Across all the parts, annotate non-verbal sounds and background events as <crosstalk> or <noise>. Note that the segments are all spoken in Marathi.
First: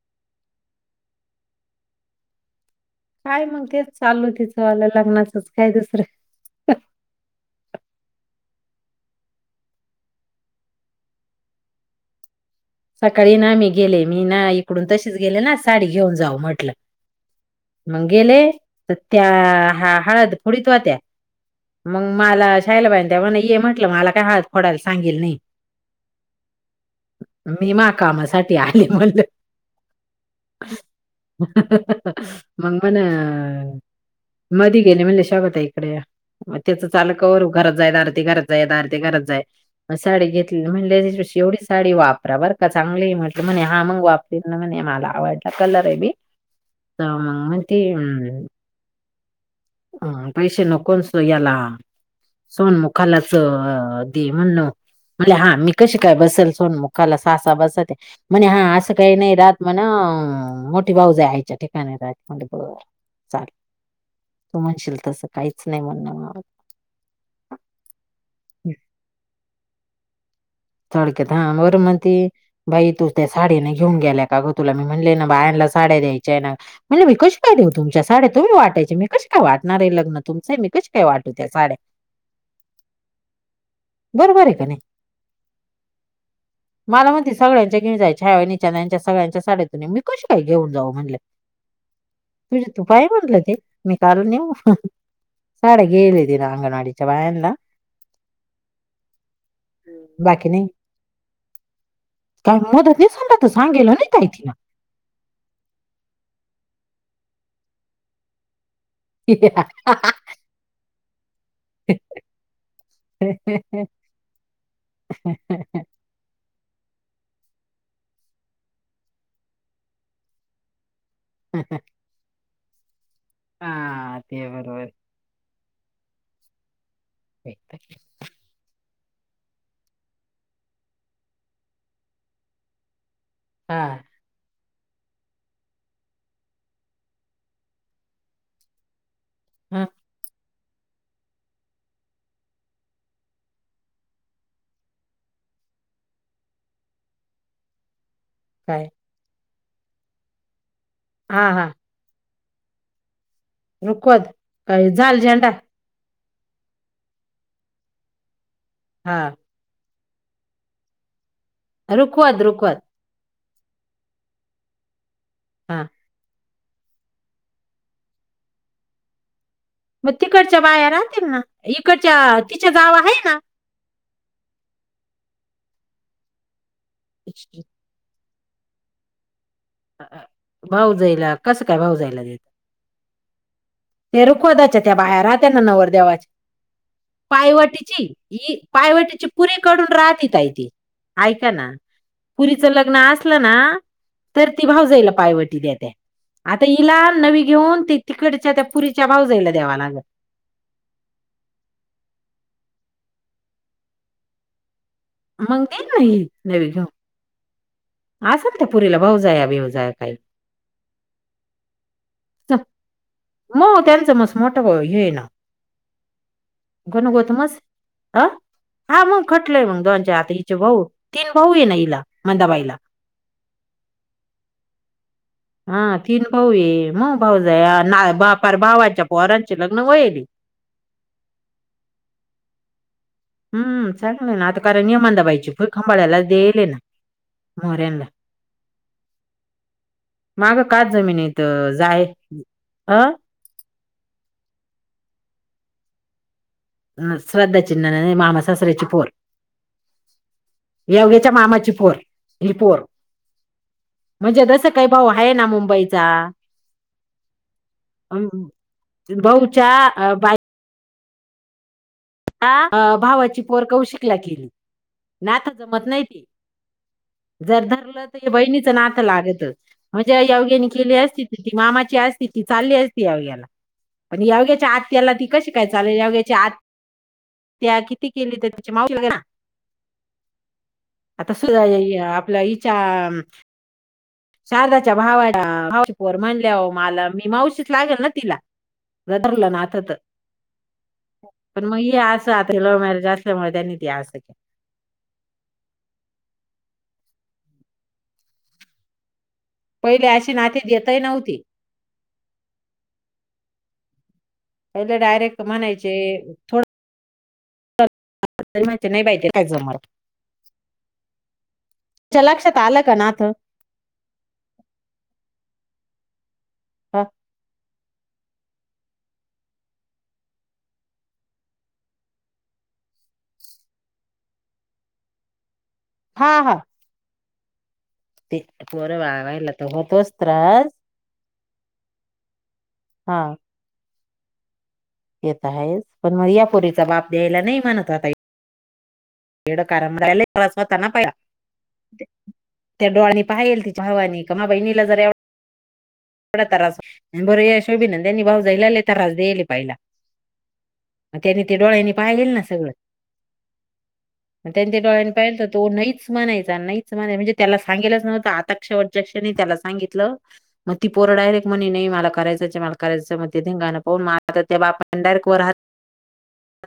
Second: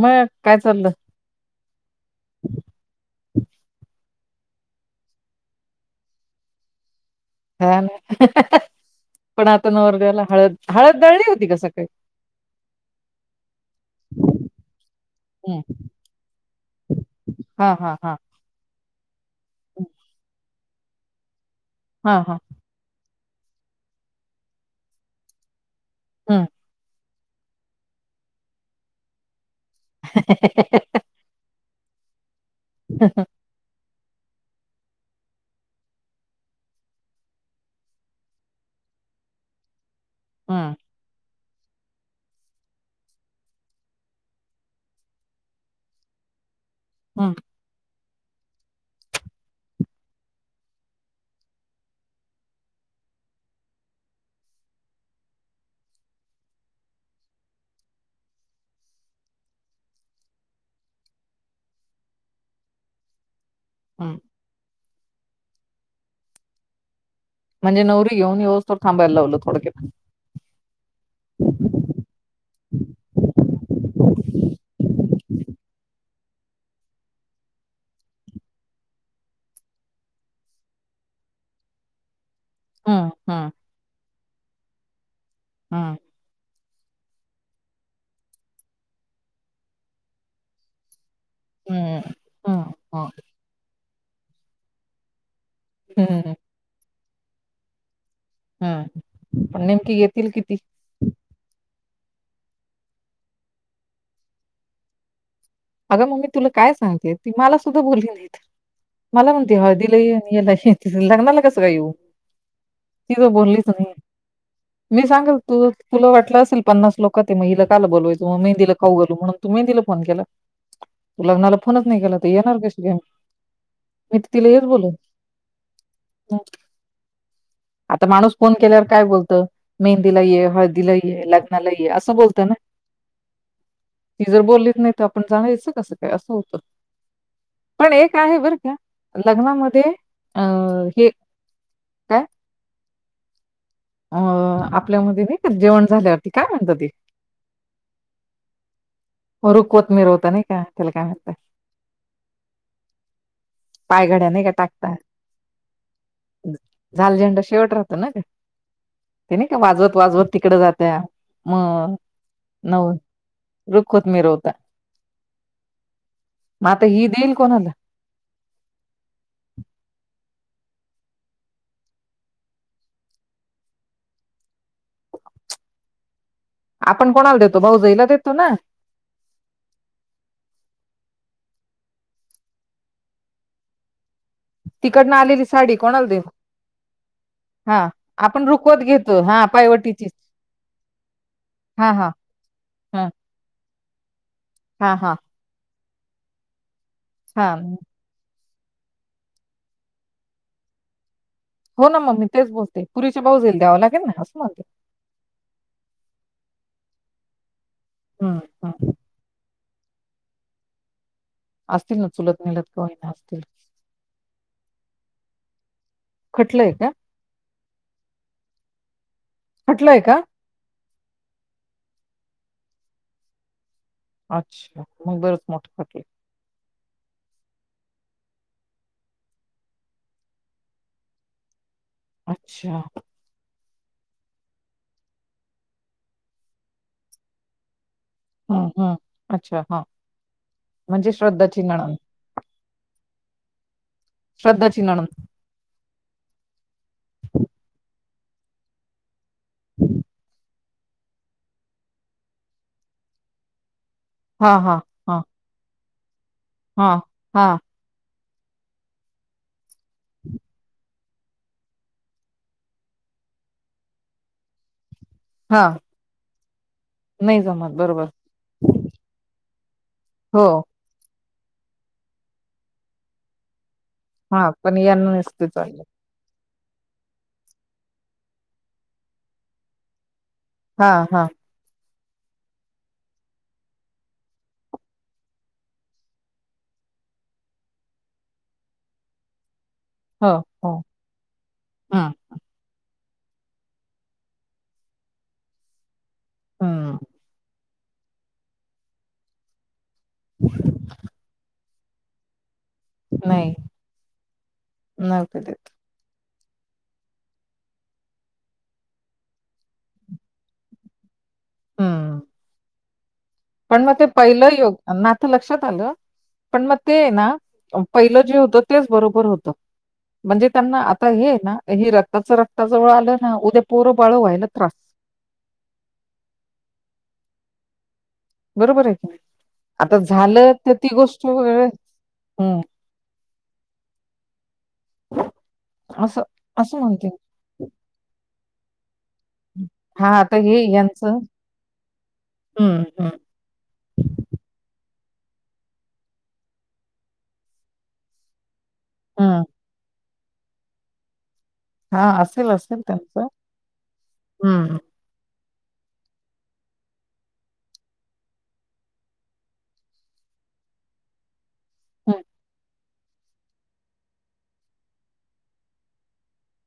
म काय चाललं काय मग तेच चालू तिचं आल लग्नाचच काय दुसरे हा न पण आता नवरदेवाला हळद, हळद दळली होती का सकाळी सकाळी ना मी गेले, मी ना इकडून तशीच गेले ना हं. साडी घेऊन जाऊ म्हटलं. हां, हां, मंग हां. गेले तर त्या हाळ हळद फोडीत होत्या मंग हां, हां. माला शायला बाई त्या म्हणे ये म्हटलं मला काय हळत फोडायला सांगिली नाई. अ मी माहा कामासाठी आले म्हणलं <unintelligible> मंग म्हण मधी गेले म्हणले शोभाताई कडं म त्याचं चालु कवर घरात जाय दारत ये घरात जाय दारत ये घरात जाय म साडी घेतली हं, म्हणल शेवढी साडी वाप परा बरं का चांगली म्हटल म्हणे हा मग वापरीन न म्हणे मला आवडला कलर ये बी. आ हं, मंग म्हणती हम पैसे नको नं सोयाला सोनमुखालाच दे म्हणलं म्हणले हा मी कशी काय बसल सोनमुख काला सासा बसत्या म्हणे हा असं काही नाही राहत म्हण मोठी भाऊजई आईच्या ठिकाणी राहती बर चाल. हं. तू म्हणशील तसं काहीच नाही म्हणणं माव म्हणजे नवरी घेऊन येवोस्थर थांबायला लावलं, थोडक्य थोडक्यात हा वरुण म्हणती बाई तू त्या साडी नाही घेऊन गेल्याय का गं? तुला मी म्हणले ना! बायांला त्या साड्या द्यायच्या ना! म्हणल मी कस काय देऊ तुमच्या साड्या तुम्ही वाटायच्या मी कशी काय वाटणार ये लग्न तुमच मी कशी काय वा त्या साड्या, हम हम! बरोबर आहे का नाही? हम्म! मला म्हणती, सगळ्यांच्या घेऊन जायच्या छाया वहिनीच्या यांच्या सगळ्यांच्या साड्या तू ने मी कशी काय घेऊन जाऊ म्हणल. हं, तुझे हं, तू पाय हं, म्हणलं, ते मी काला नेऊ साड्या घेईल हं, तिनं अंगवाडीच्या बायांना. हम्म! पण नेमकी येतील बाकी किती? नाही काय मोदत नाही, समजा तर सांगेल नाही काही तिला? अगं मम्मी तुला काय सांगते ती मला सुद्धा बोलली नाही तर, मला म्हणते हळदीला तिला य लग्नाला कसं काय येऊ, ती तर बोललीच नाही, मी सांगल तू तुला वाटलं असेल. पन्नास लोकात ये म इला काला बोलवायचं मेंदिला खाऊ घालू म्हणून तू मेंदीला फोन केल. तू लग्नाला फोनच नाही केला तर येणार कशी ग! हा ते बरोबर! आहे. आता माणूस फोन केल्यावर. काय बोलत मेहंदीला ये, हळदीला ये, लग्नाला ये, असं बोलत ना. हा ती जर बोललीत नाही तर आपण जाणयचं कसं काय असं होतं पण एक आहे बरं का! लग्नामध्ये हा अ हे काय. अं आपल्यामध्ये नाही का, जेवण झाल्यावरती काय म्हणत ते काय रुखवत मिरवता नाही का, त्याला काय म्हणत. हा हा रुखवत पायघड्या नाही का काय टाकता, झाल झेंडा झाल झंडा शेवट राहतो ना ग हा ते नाही का वाजवत वाजवत तिकड जात्या मग रुखवत रुखवत नऊ रुखवत मिरवता. ह. मग आता हि देईल कोणाला? तिकडच्या बाया राहतील ना, इकडच्या तिच्या जावा आहे ना. आपण कोणाला देतो भाऊजईला देतो ना? भाऊ जायला कसं काय भाऊ जायला देत. ते रुखव दच त्या तिकडनं बाहेर आलेली आतेना साडी नवर कोणाला देऊ दवाचे हा पायवटीची आपण ही रुखवत घेतो पायवटीची हा पुरी करून पायवटीची राहतेय ताई ती, ऐका ना! हा हा पुरीच लग्न हा असलं ना? तर ती भाव हा जाईला हा पायवटी द्या त्या आता हिला नवी हा घेऊन ते तिकडच्या त्या पुरीच्या भाव जाईल देवालाग हो ना मम्मी, तेच बोलते पुरीचे बाऊ जा येईल द्यावं लागेल ना हस मग, मंग ग ना नवी घेऊ. हम्म, असाल त्या हम्म. पुरीला भाऊ जाया भऊ जाया काही असतील ना चुलत ननंद कावाही न असतील. मोठ हे ना! खटलंय का गण गोतमच ह हा मग, खटलंय मग दोच्या आत हचे भाऊ तीन भाऊ ये ना इला मंदाबाईला. अच्छा मग बरंच हा मोठं खटलं तीन भाऊ ये मग, भाऊ जा ना भावाच्या पारांचे लग्न होईल. अच्छा! हम्म चांगलं ना! आता कारण नियमन नंदाबाई ची भू खांबाळला देईलय ना मोऱ्यांला. हम्म हम्म अच्छा हा माग काच म्हणजे जमीनीत श्रद्धाची जाय अ श्रद्धा ची नणंद श्रद्धा ची नणंद मामा सासर्याची पोर हम्म <inaudible> योग्याच्या मामाची पोर हि पोर म्हणजे हा जसं हा काही भाऊ हा आहे ना मुंबईचा हा हा बहूच्या बाई आ भावाची पोर कौशिकला केली. नात हा जमत नाही ती नाही जर जमत बरोबर धरलं तर बहिणीचं नात लागत. म्हणजे हो योग्यानी केली आहे. तिची ती मामांची असती ती चालली असती योग्याला, पण हा योग्याच्या पण यांना आत्याला ती नसते कशी काय चाललं चालेल योग्याच्या आत त्या किती केली तर ती मावशी होईल ना. हा हा आता सुद्दा अ आपल्या हेच्या शारदाच्या भावाला भावाची पोर म्हणल्या वर मला ती मावशीच लागेल ना मला धरलं ना आता हो, हो. तसंच मग ये हां, असं आता लव्ह मॅरेज त्याच्यामुळे देत्याती आज हा पहिले अशी नाते देतही नव्हती. नाही, पहिले डायरेक्ट नव्हते देत. म्हणायचे, नाही बाई ते काय जमत हं. तुमच्या लक्षात आलं. का नात पण मग ते पहिलं योग ना तर लक्षात आलं पण मग ते हा ना पहिलं जे होत तेच बरोबर होतं. म्हणजे त्यांना आता हे ना हे रक्ताच रक्ता जवळ आलं ना उद्या पोरं बाळ व्हायला त्रास हा हा ते बरोबर आहे पोरं की वाळवायला तर आता होतोच झालं त्रास तर ती गोष्ट वेगळ हम हा येत आहेच पण असं मग या असं पोरीचा म्हणते बाप द्यायला नाही म्हणत आता, मी. हां, आता लेकराचा हे होता ना पहिला यांचं हं, त्या हं, डोळ्यांनी पाहायला येईल का तिच्या भावांनी का म बहिणीला जरा एवढ थोडा त्रास बर यशोदे नंदे नी भावजाईला लय त्रास हं. देले पाहिला मग त्यांनी ते डोळ्यांनी हां, पाहिलेल ना असेल, सगळं असेल त्यांचं. त्यांनी हं, ते डोळ्यांनी पाहिल तर तो नाहीच म्हणायचा नाहीच म्हणाय म्हणजे त्याला सांगेलाच नव्हतं आताक्षध्यक्षनी त्याला सांगितलं. मग ती पोर डायरेक्ट म्हणे, नही मला हं, कराय आहे. मला करायचं, मग ते धिंगाणा पाहून म आता त्या बापान डायरेक्ट वर हात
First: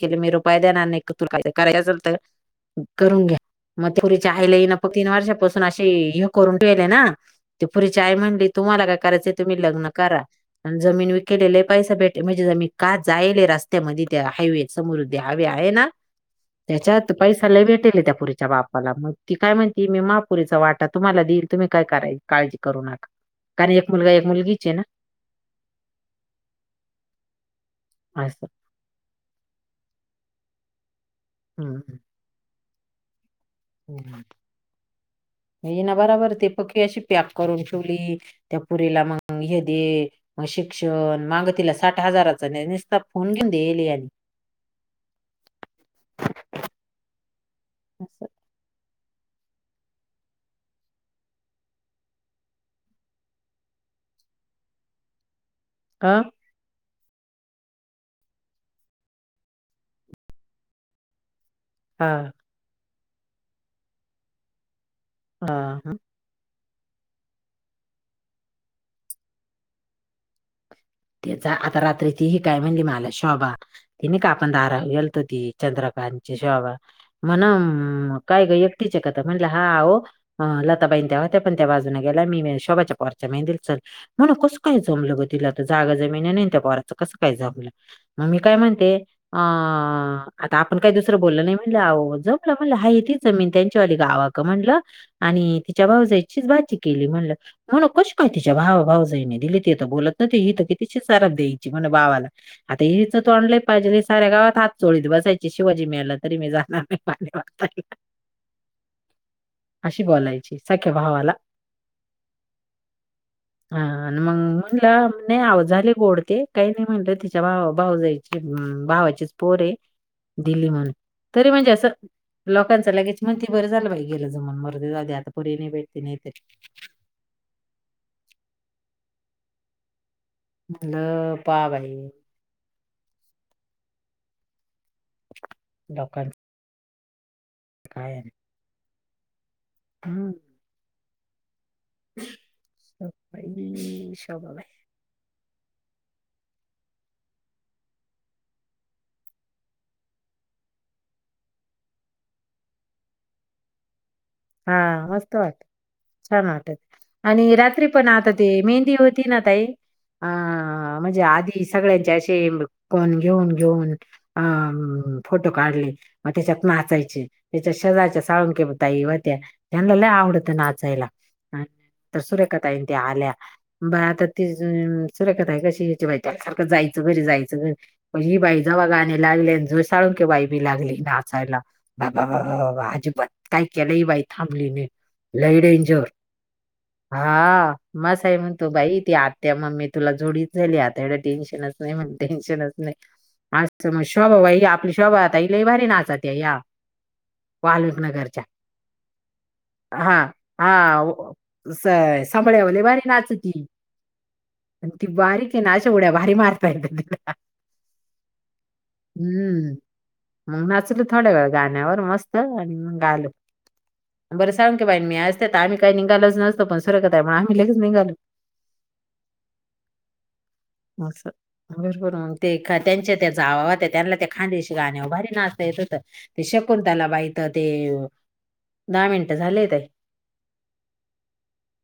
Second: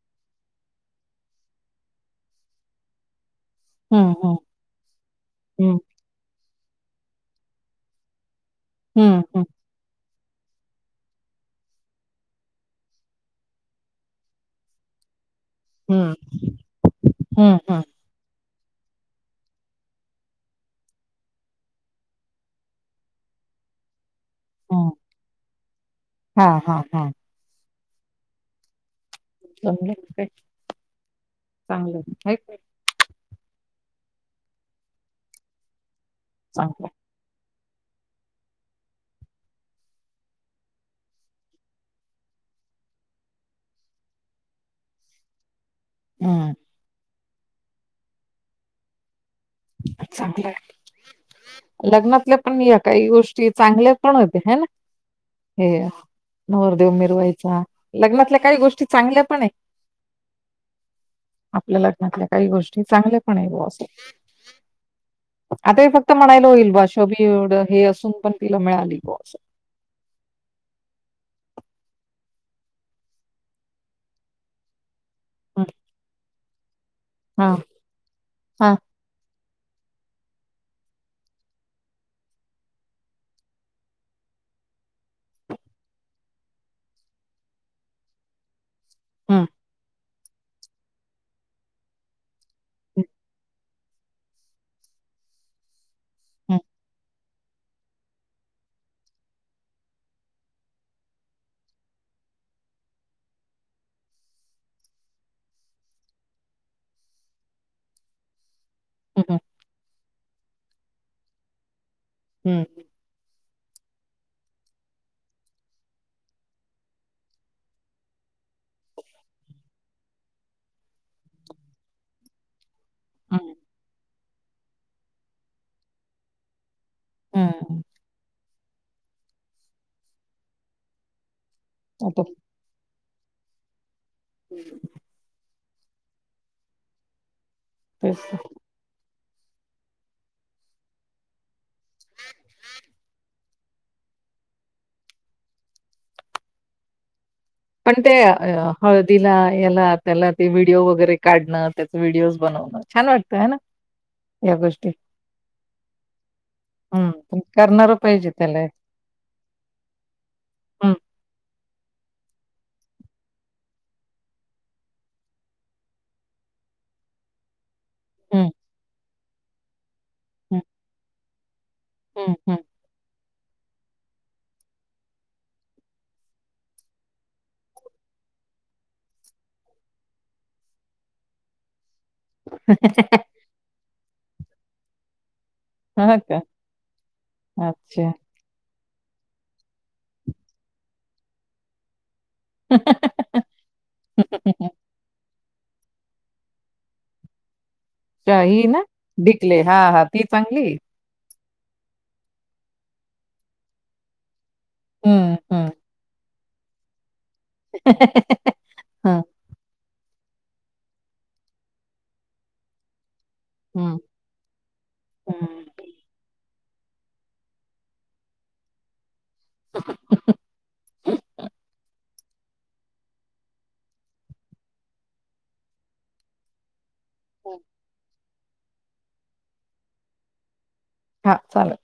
के मी रुपाय देणार नाही. तु काय कराय असेल तर करून घ्या. मग ते हं, पोरींचे हं, आई <unintelligible> तीन वर्षांपासून हं, ते हे करून ले ना. ती पोरी चे आई म्हणे तुम्हाला काय हं, करायचंय हं, तुम्ही लग्न करा. जमीन विकलेला लय पैसा भेट म्हणजे जमीन का जायलय रस्त्यामध्ये त्या हायवे समोर उ द्या हवी आहे ना. हं, त्याच्यात हं, पैसाला भेटेल त्या पोरीच्या बाप <unintelligible> ती काय म्हणती, मी महापोलीचा वाटा तुम्हाला दिल. तुम्ही काय कराय काळजी करू नका. कारण एक मुलगा, एक मुलगीच ये ना. हं. हा हा हा. Hi sir. चांगलं हाय काय चांगलंय, हाय काय? येणा भराभर ती पक्की चांगलं. अशी पॅक करून त्या पोरीला मग हे दे, शिक्षण मग तिला साठ हजारच संपून द्यायलीय. हम् अस चांगलंय. लग्नातले पण या काही गोष्टी चांगल्या पण होते. ह ना. हे. हा नवरदेव मिरवायचा. लग्नातल्या काही गोष्टी चांगल्या पण आहे आपल्या लग्नातल्या हा. काही गोष्टी चांगल्या पण आहे. हो. असं आता हा. हे फक्त म्हणायला होईल, बाज शबी हे असून पण तिला मिळाली ग. अस. त्याचा आता रात्री ती ही काय म्हणली मला शोभा तिने का आपण दारावर गेल ती हम्म, चंद्रकांत ची शोभा म्हण हा काय ग हा एकटीच हाय का म्हण हा ओ लताबाईन त्या होत्या पण त्या बाजून गेला मी म्हण कस काय जमलं ग तिला तर जागा जमिन नाही त्या पोराचं कसं काय जमलं मग मी काय म्हणते अ हम्म आता आपण काही दुसरं बोललं नाही म्हटलं जमलं म्हटलं हा ती जमीन त्यांच्यावाली गावा का म्हटलं आणि <unintelligible> <unintelligible> तिच्या भाऊजईचीच हम्म भाची केली म्हणलं म्हण नव नव कशी काय तिच्या भावा भाऊजईने दिली ती तर बोलत तर ती इथं... कितीची सराब द्यायची मझ्या भावाला... आता हिचं तोंड लय <unintelligible> साऱ्या गावात हात चोळीत बस असायची शिवाजी मेला तरी मी जाणार नाई पाणी पाजायला. हम्म अशी बोलायची सख्या भावाला. हुं. हा अन मंग <unintelligible> नाय आव झाले गोड ते काई नाई म्हटलं तिच्या भावा भाऊजयची उम भावाचीच पोरए दिल्ली म्हण. तरी म्हणजे असं लोकांचं लगेच हम्म म्हणती.... बरं झालं बाई... गेला जमाना मरुदे जाऊ दे... आता पुरी नई भेटती... नई तरी हम् न पा भाई आता <unintelligible> <unintelligible> तेच त. हम. शोभा... बाई... शोभाबाई पण ते... ह... हळदीला... याला त्याला... ते व्हिडिओ वगैरे काढणं.. त्याचं व्हिडिओज बनव छान वाटतं हाय ना? या गोष्टी. हा... मस्त वाट छान वाट हं. पण आणि रात्री करणारं पण पाहिजे आता ते त्याला. मेहंदी होती ना ताई हं. हा म्हणजे आधी सगळ्यांचे असे पण घेऊन घेऊन अ फोटो काढले मग त्याच्यात नाचायचे च्या शेजारच्या हं, साळुंखे ताई होत्या त्यांना लई आवडतं हं, नाचायला हं, हं. सुरेखा ताई तेन त्या आल्या, बर आता ते सुरेखा ताई कशी म्हणायची सारखं जायचं घरी जायचं घरी बाई जेव्हा गाणी लागलेन साळुंके बाई बी लागली नाचायला आरारारा अजिबात काय केलंही बाई थांबली नाही. लई डेन्जर हां का? हा अच्छा. मग साई म्हणतो बाई. ती आत्या मम्मी तुला जोडीच झाली आता एवढं टेन्शनच नाही म्हणते. टेन्शनच नाही आसते मग शोभा आपली शोभा ताई लई भारी नाचाती या वाल्मिक नगरच्या शाही ना? डिकले. हां, हां. हा ती हा चांगली. भारी नाच ती हं, बारीक ये ना अशी उढ्या भारी मारते. का <unintelligible> हा हम्म मग नाचलं थोड्या वेळ गाण्यावर मस्त आणि मग आलो. हं. बरं साळुंखे की बाईण मी असते तर हं. आम्ही काही निघालच नस तो पण सुरेखा ताई आम्ही लगेच निघालो. असं <unintelligible> ते का त्यांच्या त्या जावा होत्या त्यांना ते खान्देशी गाण्यावर भारी नाचता येत होतं, ते शकून तला बाई तर ते, दहा मिनटं झाले ताई. हा चालेल.